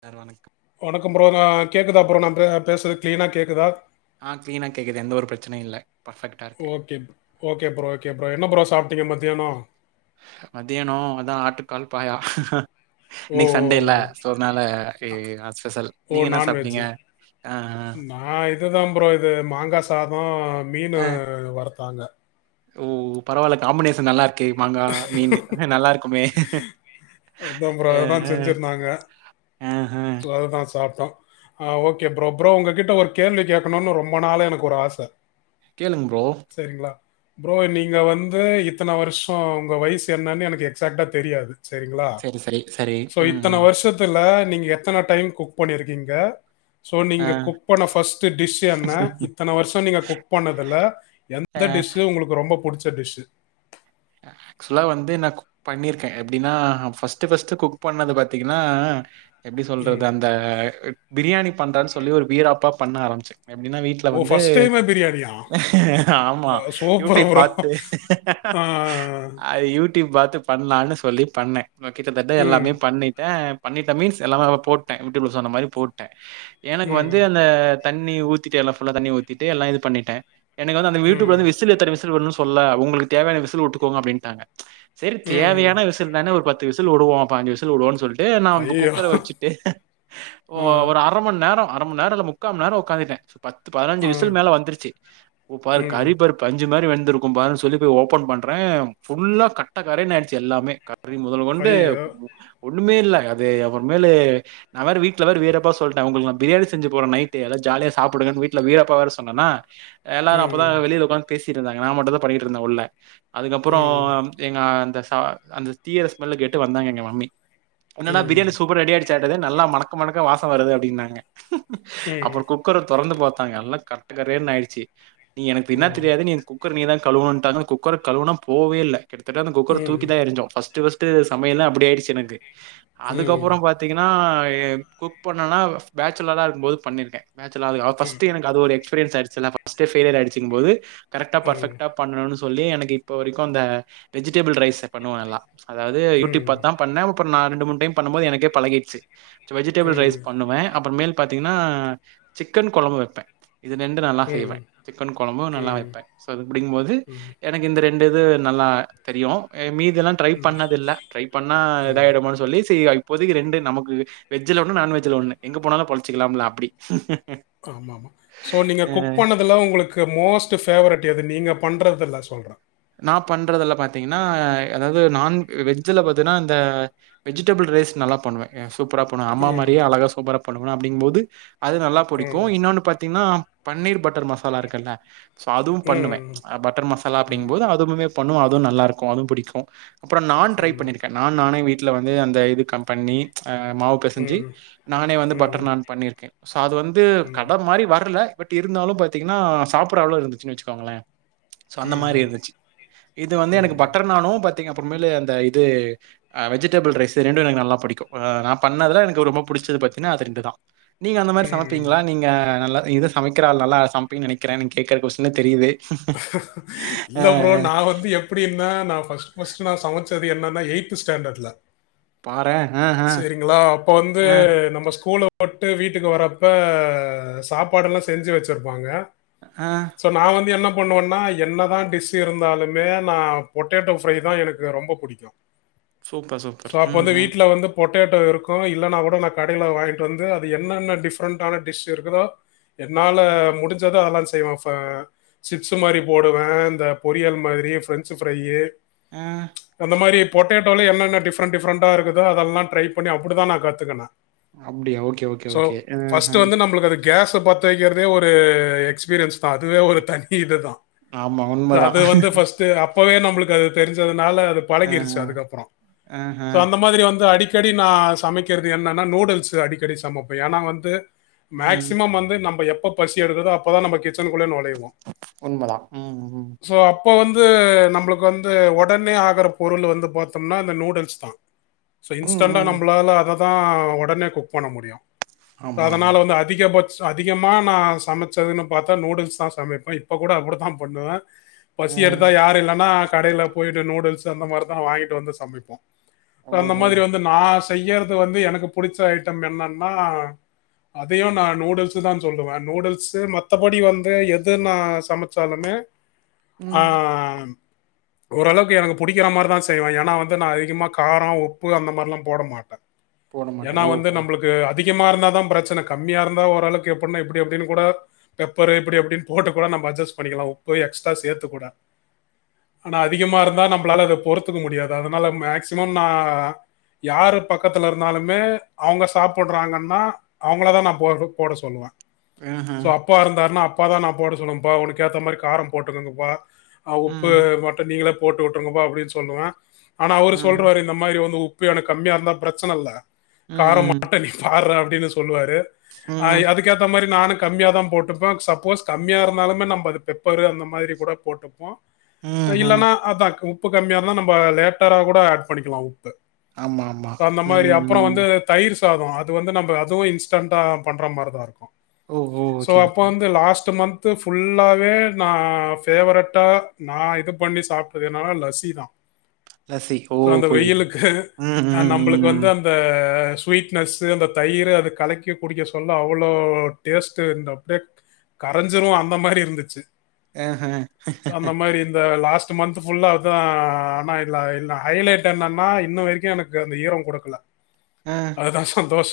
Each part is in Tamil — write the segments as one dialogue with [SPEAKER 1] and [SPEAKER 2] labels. [SPEAKER 1] சார் வணக்கம்
[SPEAKER 2] வணக்கம் ப்ரோ நா கேக்குதா ப்ரோ நா பே பேசறது க்ளீனா கேக்குதா
[SPEAKER 1] ஆ கிளீனா கேக்குது எந்த ஒரு பெரச்சனயு இல்ல பர்ஃபெக்டா இருக்கு
[SPEAKER 2] okay. Okay bro okay bro என்ன ப்ரோ சாப்டீங்க மத்தியானோ
[SPEAKER 1] மத்தியானோ அதா ஆட்டுக்கால் பாயா
[SPEAKER 2] ஓ!
[SPEAKER 1] இன்னைக்கு சன்டே இல்ல சோ அதனால ஏ அ ஸ்பெசல் நீங்க என்ன சாப்டீங்க? ஆ ஆ
[SPEAKER 2] ஆ இதுதான் ப்ரோ இது மாங்கா சாதோ மீனு
[SPEAKER 1] ஆ.
[SPEAKER 2] வறுத்தாங்க
[SPEAKER 1] ஓ பரவால்ல காம்பினேஷன் நல்லா இருக்கு மாங்கா மீனு நல்லா இருக்குமே
[SPEAKER 2] அதா ப்ரோ அதுதா செஞ்சுருந்தாங்க
[SPEAKER 1] ம்ஹு
[SPEAKER 2] அதுதா சாப்ட்டோ ஆ ஓகே ப்ரோ ப்ரோ உங்க கிட்ட ஒரு கேள்வி கேட்கணுனு ரொம்ப நாளா எனக்கு ஒரு ஆச
[SPEAKER 1] கேளுங் ப்ரோ
[SPEAKER 2] சேரிங்ளா ப்ரோ நீங்க வந்து இத்தன வருஷோ உங்க வயசு என்னனு எனக்கு எக்ஸ்சாக்ட்டா தெரியாது செரிங்ளா
[SPEAKER 1] சரி, சரி, சரி.
[SPEAKER 2] சோ
[SPEAKER 1] ம்,
[SPEAKER 2] இத்தன
[SPEAKER 1] ம்.
[SPEAKER 2] வருஷத் துல நீங்க எத்தன டைம் குக் பண்ணிருக்கீங்க? சோ
[SPEAKER 1] ஆ.
[SPEAKER 2] நீங்க குக் பண்ண ஃபர்ஸ்ட்டு டிஷ் என்ன இத்தன வருஷோ நீங்க குக் பண்ணதுல எந்த
[SPEAKER 1] ஆ.
[SPEAKER 2] டிஷ்சு உங்களுக்கு ரொம்ப புடிச்ச டிஷ்ஷு?
[SPEAKER 1] ஆக்சுவலா வந்து எனக்கு பண்ணிருக்கேன் எப்டினா ஃபர்ஸ்ட்டு ஃபர்ஸ்ட்டு குக் பண்ணது பாத்தீங்கனா எப்டி
[SPEAKER 2] ம்.
[SPEAKER 1] சொல்றது அந்த பிரியாணி பண்றனு சொல்லி ஒரு வீராப்பா பண்ண ஆரம்பிச்ச எப்டினா வீ ட்ல
[SPEAKER 2] ஓ!
[SPEAKER 1] வந்து
[SPEAKER 2] ஃபர்ஸ்ட் டைமே பிரியாணியா?
[SPEAKER 1] ஆமா
[SPEAKER 2] அ சூப்பர்
[SPEAKER 1] யூடியூப்
[SPEAKER 2] ப்ரோ.
[SPEAKER 1] பாத்து
[SPEAKER 2] ஆ.
[SPEAKER 1] அது யூடியூப் பாத்து பண்லான்னு சொல்லி பண்ண நா கிட்டத்தட்ட
[SPEAKER 2] ம்.
[SPEAKER 1] எல்லாமே பண்ணிட்ட பண்ணிட்ட மீன்ஸ் எல்லாமே நா போட்ட யூடியூப்ல சொன்ன மாரி போட்ட எனக்கு
[SPEAKER 2] ம்.
[SPEAKER 1] வந்து அந்த தண்ணி ஊத்திட்டு எல்லா ஃபுல்லா தண்ணி ஊத்திட்டு எல்லா இது பண்ணிட்ட எனக்கு வந்து அந்த வீட்டுக்குள்ள
[SPEAKER 2] ம்.
[SPEAKER 1] வந்து விசிலு எத்தன விசிலு விடனு சொல்ல உங்களுக்கு தேவையான விசில் விட்டுக்கோங்க அப்டின்டாங்க செரி
[SPEAKER 2] ம்.
[SPEAKER 1] தேவயான விசில் தான ஒரு பத்து விசிலு விடுவோ பாஞ்சு விசிலு விடுவோ சொல் ட்டு நா அந்த
[SPEAKER 2] ஐயய்யோ!
[SPEAKER 1] குக்கர வெச்சுட்டு
[SPEAKER 2] ஆ.
[SPEAKER 1] ஒரு அர மண்நேரோ அர மண்நேரோ இல்ல முக்காமண் நேரோ உக்காந்துட்ட பத்து பதினஞ்சு
[SPEAKER 2] ஆ.
[SPEAKER 1] விசில் மேல வந்துருச்சு உ பாரு
[SPEAKER 2] ம்.
[SPEAKER 1] கறிபாரு பஞ்சு மாரி வெந்திருக்கும் பாருன்னு சொல்லி போய் ஓப்பன் பண்ற ஃபுல்லா கட்ட கரேனாயிருச்சு எல்லாமே கறி மொதலு கொண்டு
[SPEAKER 2] ஐயய்யோ!
[SPEAKER 1] ஒண்ணுமே இல்ல அது அப்பறமேலு நா வேற வீட்ல வேறு வீராப்பா சொல்ட்ட உங்களுக்கு நா பிரியாணி செஞ்சு போற நைட்டு எல்லா ஜாலியா சாப்டுங்கனு வீட்ல வீராப்பா வேற சொன்னனா எல்லாரு அப்பதா
[SPEAKER 2] ம்.
[SPEAKER 1] வெளில உக்காந்து பேசிட்டு இருந்தாங்க நா மட்டுதா பண்ணிட்டு இருந்த உள்ள அதுக்கப்றோ
[SPEAKER 2] ம்.
[SPEAKER 1] எங்க அந்த சா அந்த தீயிர ஸ்மெல்ல கேட்டு வந்தாங்க எங்க மம்மி என்னடா
[SPEAKER 2] ம்.
[SPEAKER 1] பிரியாணி சூப்பரா ரெடியா ச்சாடது நல்லா மணக்க மணக்க வாசோ வருது அப்டினாங்க அப்றோ
[SPEAKER 2] ம்.
[SPEAKER 1] கு க்கர தொறந்து பாத்தாங்க எல்லா கட்டு கரேனு ஆயிடுச்சு நீ எனக்கு இப்ப
[SPEAKER 2] ஓ!
[SPEAKER 1] என்னா தெரியாது நீ குக்கரு நீ தா கழுவனுட்டாங்க குக்கர கழுவுனா போவே இல்ல கிட்டத்தட்ட அந்த குக்கர
[SPEAKER 2] ம்.
[SPEAKER 1] தூக்கிதா எறிஞ்சோ ஃபர்ஸ்ட்டு ஃபர்ஸ் ட்டு சமயலே அப்டி ஆயிடுச்சு எனக்கு
[SPEAKER 2] ம்.
[SPEAKER 1] அதுக்கப்றோ பா த்தீங்கனா ஏ குக் பண்ணனா பேச்சலரா இருக்கும்போது பண்ணிருக்கேன் பேச்சிலரா ஆ ஃபர்ஸ்ட்டு என அது ஒரு எக்ஸ்பீரியன்ஸ் ஆயிடுச்சுல ஃபஸ்ட்டு ஃப்பேய்லியர் ஆயிடுச்சுங்கு போது கரெக்டா
[SPEAKER 2] ம்.
[SPEAKER 1] பர்ஃபெக்டா பண்ணணு சொல்லி எனக்கு இப் இப்ப வரைக்கு அந்த வெஜிடபிள் ரைஸ்ச பண்ணுவே எல்லா அதாவது யூடியூப்
[SPEAKER 2] ம்.
[SPEAKER 1] பாத்தா பண்ண அப்றோ நா ரெண்டு மூணு டைம் பண்ணும் போது எனக்கு பழகிடுச்சு வெஜிடபிள் ரைஸ்
[SPEAKER 2] ம்.
[SPEAKER 1] பண்ணுவே அப்றோ மேல் பாத்தீங்கன்னா சிக்கன் கொழம்பு வைப்பே இது ரெண்டு நல்லா செய்வே
[SPEAKER 2] ம்.
[SPEAKER 1] சிக்கன் கொழம்பு நல்லா
[SPEAKER 2] ம்.
[SPEAKER 1] வைப்பே சோ அது [unintelligible] போது
[SPEAKER 2] ம்.
[SPEAKER 1] எனக்கு இந்த ரெண்டு இது நல்லா தெரியு மீதியெல்லா ட்ரை
[SPEAKER 2] ம்.
[SPEAKER 1] பண்ணதது இல்ல ட்ரை பண்ணா இதாயிடுமோனு சொல்லி [unintelligible] இப்போதைக்கு ரெண்டு நமக்கு வெஜ்ஜில ஒன்னு நான்வெஜ்ஜில ஒன்னு எங்க போனாலு பொழச்சுக்கலாம்ல அப்டி
[SPEAKER 2] ஆமா ஆமா சோ நீங்க குக் பண்ண துல உங்களுக்கு மோஸ்ட் பேவெரெட் எது நீங்க பண்றதுல்ல சொல்ற
[SPEAKER 1] நா பண்றதுல்ல பாத்தீங்கன்னா அதாவது நான் வெஜ்ஜில பாத்தீன்னா இந்த வெஜிடபிள் ரைஸ் நல்லா பண்ணுவே சூப்பரா போ அம்மா
[SPEAKER 2] ம்.
[SPEAKER 1] மாரியே அழகா சூப்பரா பண்ணுவேணு அப்படிங்கும்போது அது நல்லா பிடிக்கு
[SPEAKER 2] ம்.
[SPEAKER 1] இன்னொன்னு பாத்தீங்கன்னா பன்னீர் பட்டர் மசாலா இருக்குல்ல சோ அதுவு பண்ணுவே
[SPEAKER 2] ம்.
[SPEAKER 1] பட்டர் மசாலா அப்டிங்கும்போது அதுவுமே பண்ணுவே அதுவு நல்லா இருக்கு அதுவு புடிக்கு அப்றோ நான் ட்ரை
[SPEAKER 2] ம்.
[SPEAKER 1] பண்ணி இருக்கே நான் நானே வீட்ல வந்து அந்த இது கம் பண்ணி மாவு பெசஞ்சு
[SPEAKER 2] ம்.
[SPEAKER 1] நானே வந்து பட்டர்
[SPEAKER 2] ம்.
[SPEAKER 1] நான் பண்ணிருக்கே சோ அது வந்து
[SPEAKER 2] ம்.
[SPEAKER 1] கட மாரி வரல பட் இருந்தாலு பாத்தீங்கன்னா சாப்பிட அளவு இருந்துச்சுன்னு வெச்சக்கோங்களே சோ அந்த மாரி
[SPEAKER 2] ம்.
[SPEAKER 1] இருன்ச்சு இது வந்து
[SPEAKER 2] ம்.
[SPEAKER 1] எனக்கு பட்டர் நானு பாத்தீங்க அப்புறமேலு அந்த இது ஆ வெஜிடபிள் ரைஸ் ரெண்டு எனக்கு நல்லா பிடிக்கு நா பண்ணதுல எனக்கு ரொம்ப புடிச்சது பாத்தீங்கன்னா அது ரெண்டு தா நீங்க அந்த மாரி
[SPEAKER 2] ம்.
[SPEAKER 1] சமைப்பீங்களா நீங்க நல்லா இது சமைக்கிற ஆள் நல்லா சமைப்பிங்கன்னு நெனைக்கிற நீங்க கேக்குற கொஸ்டீன்லயே தெரியுது அ
[SPEAKER 2] இல்ல ப்ரோ நா வந்து எப்டின்னா நா ஃபஸ்ட் ஃபஸ்ட் நா சமச்ச ச்சது என்னன்னா எயிட்த்து ஸ்டேண்டேட்ல
[SPEAKER 1] பாரேன். அ, அ,
[SPEAKER 2] சேரிங்களா அப்ப வந்து
[SPEAKER 1] அ,
[SPEAKER 2] நம்ம ஸ்கூல போட்டு வீட்டுக்கு வரப்ப சாப்பாடு எல்லா செஞ்சு வெச்சிருப்பாங்க
[SPEAKER 1] ஆ
[SPEAKER 2] சோ நா வந்து என்ன பண்ணுவன்னா என்னதா டிஷ் இருந்தாலுமே நா பொட்டேட்டோ ஃப்ரை தா எனக்கு ரொம்ப புடிக்கு [inaudible] [unintelligible]
[SPEAKER 1] சூப்பர் சூப்பர் ம் ம்
[SPEAKER 2] பொட்டேட்டோ இருக்கு இல்லன்னா கூட நா கடையில வாங்கிட்டு வந்து அது என்னென்ன டிஃப்ரெண்ட்டான டிஷ் இருக்குதோ என்னால‌
[SPEAKER 1] ம்.
[SPEAKER 2] முடிஞ்சது அதெல்லா செய்வே சிப்ஸ் மாரி போடுவே இந்த பொரியல் மாதிரி ஃபிரெஞ்சு ஃபிரையி
[SPEAKER 1] ம்
[SPEAKER 2] அந்த மாரி பொட்டேட்டோலல்ல என்ன என்ன டிஃப்ரெண்ட் டிஃப்ரெண்டா இருக்குதோ அதெல்லா ட்ரை பண்ணி அப்பிடிதா நா கத்துக்குனே
[SPEAKER 1] அப்டியா? Okay, okay,
[SPEAKER 2] so
[SPEAKER 1] okay.
[SPEAKER 2] First
[SPEAKER 1] ம்ஹ்ம்.
[SPEAKER 2] வந்து நம்மளுக்கு அது கேஸா பத்த வைக்கிறதே ஒரு எக்ஸ்பீரியன்ஸ் தா அதுவே ஒரு தனி இதுதா
[SPEAKER 1] ஆமா
[SPEAKER 2] சோ
[SPEAKER 1] உண்மதான்.
[SPEAKER 2] அது வந்து ஃபஸ்ட்டு அப்பவே நம்மளுக்கு அது தெரிஞ்சதுனால அது
[SPEAKER 1] அ,
[SPEAKER 2] பழகிருச்சு அதுக்கப்றோ
[SPEAKER 1] அ, அஹ.
[SPEAKER 2] சோ அந்த மாரி வந்து அடிக்க அடிக்கடி நா சமைக்கிறது என்னன்னா நூடுல்ஸ் அடிக்கடி சமைப்பே ஏன்னா வந்து
[SPEAKER 1] ம்.
[SPEAKER 2] மேக்சிமம் வந்து நம்ம எப்ப பசி எடுக்கதோ அப்பதா நம்ம கிச்சனுக்குள்ளயே நொழைவோ
[SPEAKER 1] உண்மைதா ம் ம்
[SPEAKER 2] சோ அப்போ வந்து நம்மளுக்கு வந்து ஒடனே ஆகிற பொருள் வந்து பாத்தோம்னா இந்த நூடுல்ஸ் தா சோ
[SPEAKER 1] ம்,
[SPEAKER 2] இன்ஸ்டன்டா
[SPEAKER 1] ம்.
[SPEAKER 2] நம்மளால அததா ஒடனே குக் பண்ண முடியு
[SPEAKER 1] ஆமா, ஆமா.
[SPEAKER 2] அதனால வந்து அ அதிகபட்ச அதிகமா நா சமைச்சதுன்னு பாத்தா நூடுல்ஸ் தா சமைப் இப்ப கூட அப்படித்தா பண்ணுவே பசி எடுத்தா
[SPEAKER 1] அ.
[SPEAKER 2] யார் இல்லன்னா கடையில போயிட்டு நூடுல்ஸ் அந்த மாரி தா வாங்கிட்டு வந்து சமைப்போ அந்த
[SPEAKER 1] ஓஹோ!
[SPEAKER 2] மாதிரி வந்து நா செய்யறது வந்து எனக்கு புடிச்ச ஐட்ட என்னன்னா அதையு நா நூடுல்ஸ் தா சொல்லுவே நூடுல்ஸ்சு மத்தபடி வந்து எ எது நா சமைச்சாலுமே ஆ
[SPEAKER 1] ம்.
[SPEAKER 2] ஓரளவுக்கு எனக்கு புடிக்கிற மாரிதா செய்வே ஏன்னா வந்து நா அதிகமா கார உப்பு அந்த மாரில்லா போட மாட்டே
[SPEAKER 1] போட மாட்டே
[SPEAKER 2] ஏன்னா வந்து
[SPEAKER 1] ஓஹோ
[SPEAKER 2] நம்மளுக் கு அதிகமா இருந்தா தா பிரச்சனை கம்மியா இருந்தா ஓரளவுக்கு எப்புனா எப்டி அப்டின்னு கூட பெப்பர் எப்டி அப்டின்னு போட்டு கூட நாம அட்ஜஸ் பண்ணிக்கலா உப்பு எக்ஸ்ட்ரா சேத்து கூட ஆனா அதிகமா இருந்தா நம்மளால அத பொறுத்துக்க முடியாது அதனால மேக்சிமம் நா யாரு பக்கத்துல இருந்தாலுமே அவங்க சாப்புறாங்கன்னா அவங்களதா நா போ போட சொல்லுவே
[SPEAKER 1] ஆ ஹ
[SPEAKER 2] அப்பா இருந்தார்ன்னா அப்பாதா நா போட சொன்னும்ப்பா உனக்கு ஏத்த மாரி கார போட்டுகோங்கப்பா ஆ உப்பு
[SPEAKER 1] ம்
[SPEAKER 2] மட்டு நீங்களே போட்டு விட்டுருங்கப்பா அப்டின்னு சொல்லுவே ஆனா அவரு
[SPEAKER 1] ம்
[SPEAKER 2] சொல்றாரு இந்த மாரி வந்து உப்பு எனக்கு கம்மியா இருந்தா பிரச்சனை இல்ல கார
[SPEAKER 1] ம்
[SPEAKER 2] மட்டு நீ பார்றா அப்டின்னு சொல்லுவாரு அய்
[SPEAKER 1] ம்
[SPEAKER 2] அதுக்கேத்த மாரி நானு கம்மியா தா போட்டுப்பே சப்போஸ் கம்மியா இருந்தாலுமே நம்ம அது பெப்பரு அந்த மாதிரி கூட போட்டுப்போ
[SPEAKER 1] ம் ம்
[SPEAKER 2] இல்லன்னா அதாக்கு உப்பு கம்மியா இருந்தா நம்ம லேட்டரா கூட ஆட் பண்ணிக்கலா உப்பு
[SPEAKER 1] ஆமா ஆமா
[SPEAKER 2] அந்த
[SPEAKER 1] ம்
[SPEAKER 2] மாரி அப்பற
[SPEAKER 1] ம்
[SPEAKER 2] வந்து தயிர் சாத அது வந்து நம்ம அதுவு இன்ஸ்டண்டா பண்ற மாரிதா இருக்கு
[SPEAKER 1] ஓ ஓ
[SPEAKER 2] சோ
[SPEAKER 1] ஓகே
[SPEAKER 2] அப்ப
[SPEAKER 1] ஓகே
[SPEAKER 2] வந்து லாஸ்ட்டு மந்த்து ஃபுல்லாவே நா பேஃவரட்டா நா இது பண்ணி சாப்ட்டதுன்னா லசிதா
[SPEAKER 1] லசி ஓ
[SPEAKER 2] சோ அந்த
[SPEAKER 1] புரியுது
[SPEAKER 2] வெயிலுக்கு
[SPEAKER 1] ம்
[SPEAKER 2] அ
[SPEAKER 1] ம்
[SPEAKER 2] நம்மளுக்கு
[SPEAKER 1] ம்
[SPEAKER 2] வந்து
[SPEAKER 1] ம்.
[SPEAKER 2] அந் அந்த ஸ்வீட்னஸ்ஸு அந்த தயிரு அது கலக்கி குடிக்க சொல்ல அவ்வளோ டேஸ்ட்டு இருந்த அப்டியே கரைஞ்சுரு அந்த மாரி இருந்துச்சு
[SPEAKER 1] ஆஹ
[SPEAKER 2] அந்த மாரி இந்த லாஸ்ட் ந்த்து மந்த்து ஃபுல்லா அதா ஆனா இல்ல இல்ல ஹைலைட் என்னன்னா இன்ன வரிக்கு எனக்கு அந்த ஈர குடுக்கல
[SPEAKER 1] ஆ
[SPEAKER 2] அதுதா சந்தோஷ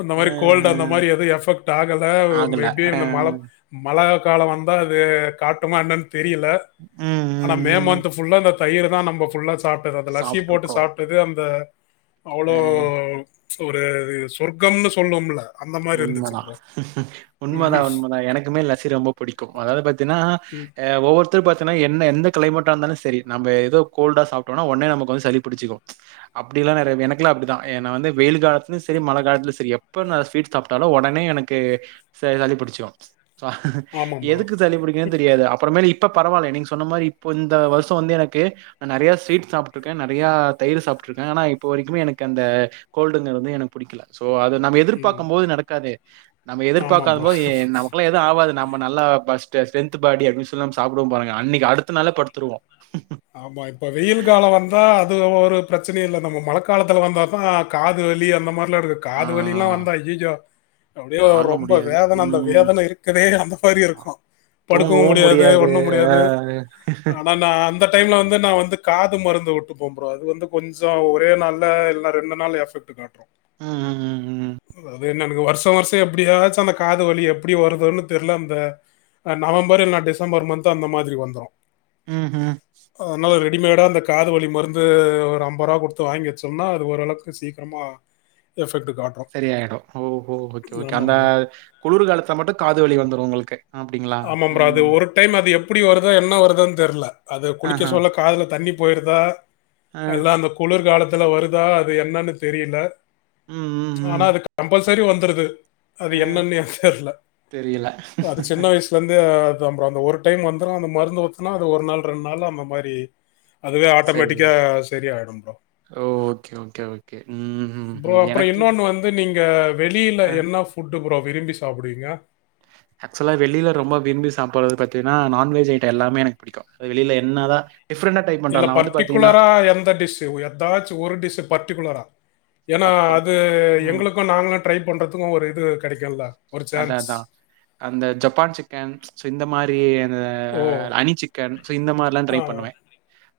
[SPEAKER 2] அந்த
[SPEAKER 1] ஆ ஆ
[SPEAKER 2] மாரி கோல்டு அந்த மாரி எது எஃபெக்ட் ஆகல
[SPEAKER 1] ஆகல ஆ
[SPEAKER 2] இந்த மழ மழை கால வந்தா இது காட்டுமா என்னன் தெரியல
[SPEAKER 1] ம் ம்
[SPEAKER 2] த மே
[SPEAKER 1] ம்
[SPEAKER 2] மந்த் புல்லா அந்த தயிரதா நம்ம புல்லா சாப்ட்டது அந்த லஸ்சி போட்டு
[SPEAKER 1] சாப்ட்ருக்கோ
[SPEAKER 2] சாப்ட்டது அந்த அவ்ளோ
[SPEAKER 1] ஆ
[SPEAKER 2] ஒரு சொர்க்கம்னு சொல்வோம்ல
[SPEAKER 1] உண்மதா உண்மதா உண்மதா எனக்குமே லசி ரொம்ப புடிக்கும் அதாவது பாத்தீன்னா அ ஒவ்வொ த்து பாத்தீங்னா எந்த க்ளைமேட்டா இருந்தாலு சரி நம்ம ஏதோ கோல்டா சாப்ட்டோம்னா ஒடனே நமக்கு வந்து சளி புடிச்சிக்கு அப்டில்லா நெறைய எனக்குலா அப்டிதா என்ன வந்து வெயிலு காலத்திலு சரி மழ காலத்திலு சரி எப்ப நா ஸ்வீட் சாப்ட்டாலு ஒடனே எனக்கு ச சளிபுடிச்சிடு
[SPEAKER 2] ஆமாம் ப்ரோ
[SPEAKER 1] எதுக்கு சளிபுடி ஏ தெரியாது அப்புறமேலு இப்ப பரவால்ல நீங்க சொன்ன மாரி இப்ப இந்த வருஷ வந்து எனக்கு நெறைய ஸ்வீட் சாப்ட்ருக்கே நெறைய தயிர்ரு சாப்ட்ருக்கே ஆனா இப்ப வரைக்குமே எனக்கு அந்த கோல்டுங்க வந்து எனக்கு பிடிக்கல சோ அது நம்ம
[SPEAKER 2] ம்
[SPEAKER 1] எதிர்பார்க்கும் போது நடக்காது நம்ம
[SPEAKER 2] ஆமாம்
[SPEAKER 1] எதிர்பார்க்காத
[SPEAKER 2] ப்ரோ
[SPEAKER 1] போது எ நமக்குல்லா அது ஆவாது நம்ம நல்லா பாஸ்டு ஸ்ரென்த் பாடி அப்டினு சொல்லி நாம சாப்டுவோ பாருங்க அன்னைக்கு அடுத்த நாளே படுத்துறுவோ
[SPEAKER 2] ஆமா இப்ப வெயில் காலம் வந் ஆ அது ஒரு பிரச்சனை இல்ல நம்ம மழக்காலத்துல வந்தாதா காது வலி அந்த மாரிலா இருக்கு
[SPEAKER 1] ஆ
[SPEAKER 2] காது வலிலலா வந்தா ஐய்யயோ அப்டியே
[SPEAKER 1] தாங்க
[SPEAKER 2] ரொம்ப
[SPEAKER 1] முடியாது.
[SPEAKER 2] வேதன அந்த
[SPEAKER 1] ம்.
[SPEAKER 2] வேதன இருக்குதே அந்தமாரி இருக்கு படுக்கவு
[SPEAKER 1] தூங்கவும்
[SPEAKER 2] முடியாது ஒன்னு
[SPEAKER 1] ஆ.
[SPEAKER 2] முடியாது ஆனா நா அந்த டைம்ல வந்து நா வந்து காது மருந்து உட்டுகுவ ப்ரோ அது வந்து கொஞ்சோ ஒரே நாள்ல இல்லனா ரெண்டு நாள் எஃபெக்ட் காட்றோ
[SPEAKER 1] ம் ம் ம் ம்.
[SPEAKER 2] அது என்ன எனக்கு வருஷோ வருஷோ எப்டியாச்சு அந்த காது வலி எப்டி வருதுன் தெர்ல அந்த அ நவம்பர் இல்லனா டிசம்பர் மந்த்து அந்த மாதிரி வந்துரு
[SPEAKER 1] ம் ஹும்
[SPEAKER 2] அதனால ரெடிமேடா அந்த காதுவலி மருந்து ஒரு அம்ப ரூவா குடுத்து வாங்கி வெச்சோம்னா அது ஓரளவுக்கு சீக்கரமா எஃபெக்ட் காட்
[SPEAKER 1] செரியாய்டு ஓஹோ ஓகே ஓகே அந்த
[SPEAKER 2] ப்ரோ.
[SPEAKER 1] குளுர் காலத்துல மட்டு காது வலி வந்துரு உங்குளுக்கு
[SPEAKER 2] ஆமாப்ரா அது ஒரு டைம் அது எப்புடி வருதோ என்ன வருதோன் தெர்ல அது
[SPEAKER 1] ஆஹ.
[SPEAKER 2] குளிக்க சொல்ல காதுல தண்ணி போய்ருதா
[SPEAKER 1] ஆ.
[SPEAKER 2] எல்லா அந்த குளுர் காலத்துல வருதா அது என்னன்னு தெரியல
[SPEAKER 1] ம் ம்
[SPEAKER 2] ஆனா
[SPEAKER 1] ம்.
[SPEAKER 2] அது கம்பல்செரி வந்துருது அது
[SPEAKER 1] ஆ.
[SPEAKER 2] என்னன் எனக் தெர்ல
[SPEAKER 1] தெரியல.
[SPEAKER 2] அது சின்ன வய்சு அத் வந்து அத்தா ப்ரோ அந்த ஒரு டைம் வந்துரு அந்த மருந்து ஊத்துனா அது ஒரு நாள் ரெண்டு நாள்ல அந்தமாரி அதுவே ஆட்டோமேட்டிக்கா செரி ஆய்டு bro
[SPEAKER 1] oh okay okay okay ம்
[SPEAKER 2] ப்ரோ
[SPEAKER 1] ம்
[SPEAKER 2] அப்புறம்
[SPEAKER 1] எனக்கு
[SPEAKER 2] இன்னொன்னு வந்து நீங்க வெளில
[SPEAKER 1] ஆ.
[SPEAKER 2] என்ன ஃபுட்டு ப்ரோ விரும்பி சாப்டுவீங்க
[SPEAKER 1] ஆக்சுலா வெளில ரொம்ப விரும்பி சாப்பட்றது பாத்தீங்கா நான்வெஜ் ஐட்டோ எல்லாமே எனக் பிடிக்கு வெளில என்னதா டிஃப்ரண்ட்டா ட்ரைப்
[SPEAKER 2] இல்ல பர்டிகுலரா எந்த டிஷ்ஷு எதாச்சு ஒரு டிஷ்ஷு பர்டிகுலரா எனா
[SPEAKER 1] அப்பறம்
[SPEAKER 2] அது
[SPEAKER 1] ம்.
[SPEAKER 2] எங்குளுக்கு நாங்களு ட்ரை பண்றதுக்கு ஒரு இது கெடைக்கூல
[SPEAKER 1] அத்தா அத்தா அந்த ஜப்பான் சிக்கன் சோ இந்த மாரி அந்த
[SPEAKER 2] ஓ
[SPEAKER 1] அனி சிக்கன் சோ இந்த மாரிலா ட்ரை
[SPEAKER 2] ஆ
[SPEAKER 1] பண்ணுவே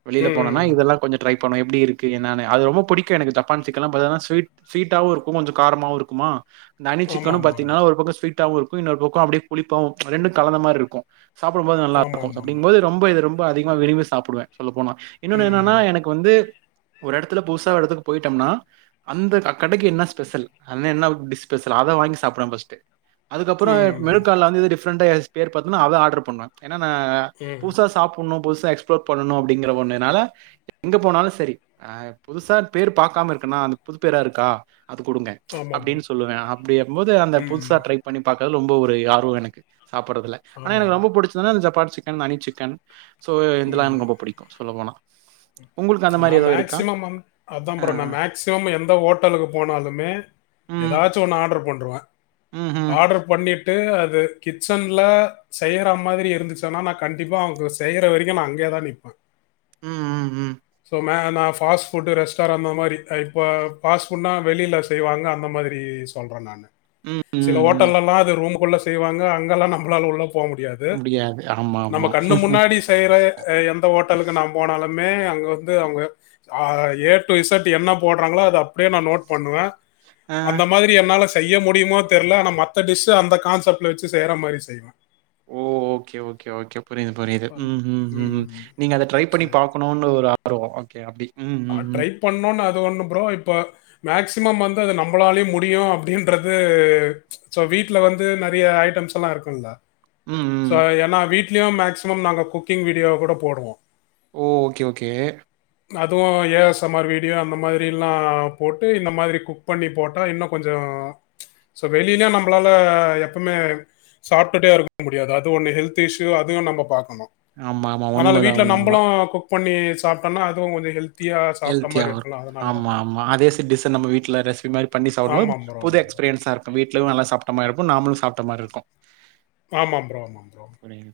[SPEAKER 1] வெளில போணோனா
[SPEAKER 2] ம்
[SPEAKER 1] இதெல்லா கொஞ்சோ ட்ரை பண்ணுவ எப்பிடி இருக்கு என்னனு அது ரொம்ப புடிக்கு எனக்கு ஜப்பான் சிக்கன்லா பாத்தனா ஸ்வீட் ஸ்வீட்டாவு இருக்கு கொஞ்சோ காரமாவு இருக்குமா இந்த அனி
[SPEAKER 2] ஆமா
[SPEAKER 1] சிக்கனு
[SPEAKER 2] ஆமா
[SPEAKER 1] பாத்தீங்கனா ஒரு பக்கொ ஸ்வீட்டாவு இருக்கு இன்னொரு பக்கோ அப்டியே புளிப்பாவு ரெண்டு கலந்தமார் இருக்கு சாப்புடும்போது
[SPEAKER 2] ஆமா
[SPEAKER 1] நல்லாருக்கு
[SPEAKER 2] ஆமா ஆமா ஆமா
[SPEAKER 1] அப்பிடிங்போது ரொம்ப இது ரொம்ப அதிகமா விரும்பி சாப்புடுவ சொல்ல போனா இன்னொன்னு என்னன்னா
[SPEAKER 2] ம்
[SPEAKER 1] எனக் இப்ப வந்து ஒரு எடத்துல புதுசா ஒரு எடத்துக்கு போய்ட்டொம்னா அந்த க கடைக்கி என்ன ஸ்பெஷல் அங்க என்ன டிஸ் ஸ்பெஷல் அத வாங்கி சாப்புடுவே ஃபஸ்ட்டு அதுக்கப்பறோ
[SPEAKER 2] ம்
[SPEAKER 1] மெனுகாட்ல வந்து எது டிஃப்ரெண்ட்டா எதாச்சி பேர் பாத்தனா அத ஆடர் பண்ணுவே என்னா நா
[SPEAKER 2] ம்
[SPEAKER 1] புதுசா சாப் ஒன்னு புதுசா எக்ஸ்ப்ளோர் பண்ணணு அப்பிடிங்கற ஒன்னுனால எங்க போனாலு செரி ஆ ஆ புதுசா பேர் பாக்காம இருக்கன்னா அந்த புது பேரா இருக்கா அது குடுங்க
[SPEAKER 2] ஆமா ப்ரோ
[SPEAKER 1] அப்டின் சொல்லுவே அப்டியம் போது அந்த
[SPEAKER 2] ம்
[SPEAKER 1] புதுசா ட்ரை பண்ணி பாக்றது ரொம்ப ஒரு ஆர்வோ எனக்கு சாப்பட்றதுல ஆனா
[SPEAKER 2] ஆமா
[SPEAKER 1] எனக்கு
[SPEAKER 2] ப்ரோ
[SPEAKER 1] ரொம்ப புடிச்சதுனா இந்த ஜப்பான் சிக்கன் அனி சிக்கன் சோ இதெல்லா
[SPEAKER 2] ம்
[SPEAKER 1] எனக்கு ரொம்ப புடிக்கு சொல்ல போனா
[SPEAKER 2] நா மேக்சிமம் வந் அதா
[SPEAKER 1] அ,
[SPEAKER 2] ப்ரோ நா மேக்
[SPEAKER 1] அ.
[SPEAKER 2] மேக்சிமம் எந்த ஹோட்டலுக்கு போனாலுமே
[SPEAKER 1] ம்.
[SPEAKER 2] எதாச்சு ஒன்னு ஆர்டர் பண்ருவ
[SPEAKER 1] ம்ஹ்ம்.
[SPEAKER 2] ஆர்டர் பண்ணிட்டு அது கிச்சன்ல செய்யற மாதிரி இருந்துச்சுன்னா நா கண்டிப்பா அவ்ங்க செய்யற வரிக்கு நா அங்யேதா நிப்ப
[SPEAKER 1] ம் ம் ம்
[SPEAKER 2] ஸோ மே நா ஃபாஸ்ட் ஃபுட்டு ரெஸ்டார் அந்தமாரி இப்ப ஃபாஸ்ட் ஃபுட்னா வெளில செய்வாங்க அந்தமாதிரி சொ சொல்றே நானு
[SPEAKER 1] ம்,
[SPEAKER 2] சில
[SPEAKER 1] ம், ம்.
[SPEAKER 2] ஹோட்டல்லலா அது ரூமுக்குள்ள செய்வாங்க அங்கல்லா நம்ளால உள்ள போ முடியா து
[SPEAKER 1] முடியாது.
[SPEAKER 2] நம்ப
[SPEAKER 1] ஆமாமா.
[SPEAKER 2] கண்ணு முன்னாடி செய்ற எந்த ஓட்டலுக்கு நா போனாலுமே வந்து அவுங்க ஆ ஏ டூ இசட் என்ன போட்றாங்களோ அத அப்டியே நா நோட் பண்ணுவே
[SPEAKER 1] அ.
[SPEAKER 2] அந்த மா ரி என்னால செய்ய முடிமோ தெர்ல ஆனா மத்த டிஷ்ஷு அந்த கான்செப்ட்ல வெச்சு செய்ற மாரி செய்வே
[SPEAKER 1] ஓ ஓகே ஓகே ஓகே புரிது புரிது ம் ஹும் ம் நீங்க அத ட்ரை பண்ணி
[SPEAKER 2] சரி.
[SPEAKER 1] பாக்கணுன் ஒரு ஆர்வோ ஓகே அப்டி
[SPEAKER 2] ஆ ட்ரை பண்ணுன் அது ஒண்ணு ப்ரோ இப்ப மேக்சிமம் வந்து அது நம்ளாலயே முடியு அப்டின்றது ஸோ வீட்ல வந்து நறிய ஐட்டம்ஸ்ல்லா இருக்குல
[SPEAKER 1] ம் ம்
[SPEAKER 2] ஸோ ஏனா வீட்லயு மேக்ஸிமம் நாங்க குக்கிங் வீடியோ கூட போடுவோ
[SPEAKER 1] ஓ ஓகே ஓகே
[SPEAKER 2] அதுவு A S M R video அந்த மாரிலா போட்டு இந்த மாத்ரி குக் பண்ணி போட்டா இன்னு கொஞ்சோ ஸோ வெளிலயு நம்ளால எப்பமே சாப்ட்டுட்டே இருக்க முடியாது அது ஒண்ணு ஹெல்த் இஸ்யு அதுவு நம்ப பாக்கணு
[SPEAKER 1] ஆமா, ஆமா.
[SPEAKER 2] ஆனால
[SPEAKER 1] உண்மதான்,
[SPEAKER 2] வீட்ல நம்பளு
[SPEAKER 1] உண்மதான்.
[SPEAKER 2] குக் பண்ணி சாப்ட்டோனா அதுவு கொஞ்சோ ஹெல்த் ஆ சாப்ட்ட மாரி
[SPEAKER 1] ஹெல்த்தியாவும்
[SPEAKER 2] இருக்கலா
[SPEAKER 1] இருக்கும். ஆமா ஆமா அதே ச டிஷ்ஷ நம்ம வீட்ல ரெசிபி மாரி பண்ணி சாப்டும்போது
[SPEAKER 2] ஆமாம் ப்ரோ,
[SPEAKER 1] புது
[SPEAKER 2] ஆமாம் ப்ரோ.
[SPEAKER 1] எக்ஸ்பீரியன்ஸாரு க்கு வீட்லயு நல்லா சாப்ட்ட மார்ருப்போ நாம்ளு சாப்ட்ட மாரிருக்கு
[SPEAKER 2] ஆமாம் ப்ரோ ஆமா ப்ரோ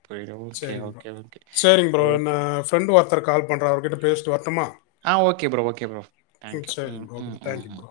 [SPEAKER 1] புரியுது. Okay,
[SPEAKER 2] sharing bro
[SPEAKER 1] okay, okay.
[SPEAKER 2] Sharing bro
[SPEAKER 1] சரி.
[SPEAKER 2] என்ன ஃப்ரெண்ட்டு ஒர்த்தர் கால் பண்றா அவர்கிட்ட பேசி ட்டு வர்ட்டுமா
[SPEAKER 1] ஆ okay bro okay bro thank you ம்
[SPEAKER 2] ப்ரோ. ஓகே
[SPEAKER 1] ம்
[SPEAKER 2] ப்ரோ.
[SPEAKER 1] ம்
[SPEAKER 2] தேங்க் யூ
[SPEAKER 1] ம்
[SPEAKER 2] ப்ரோ.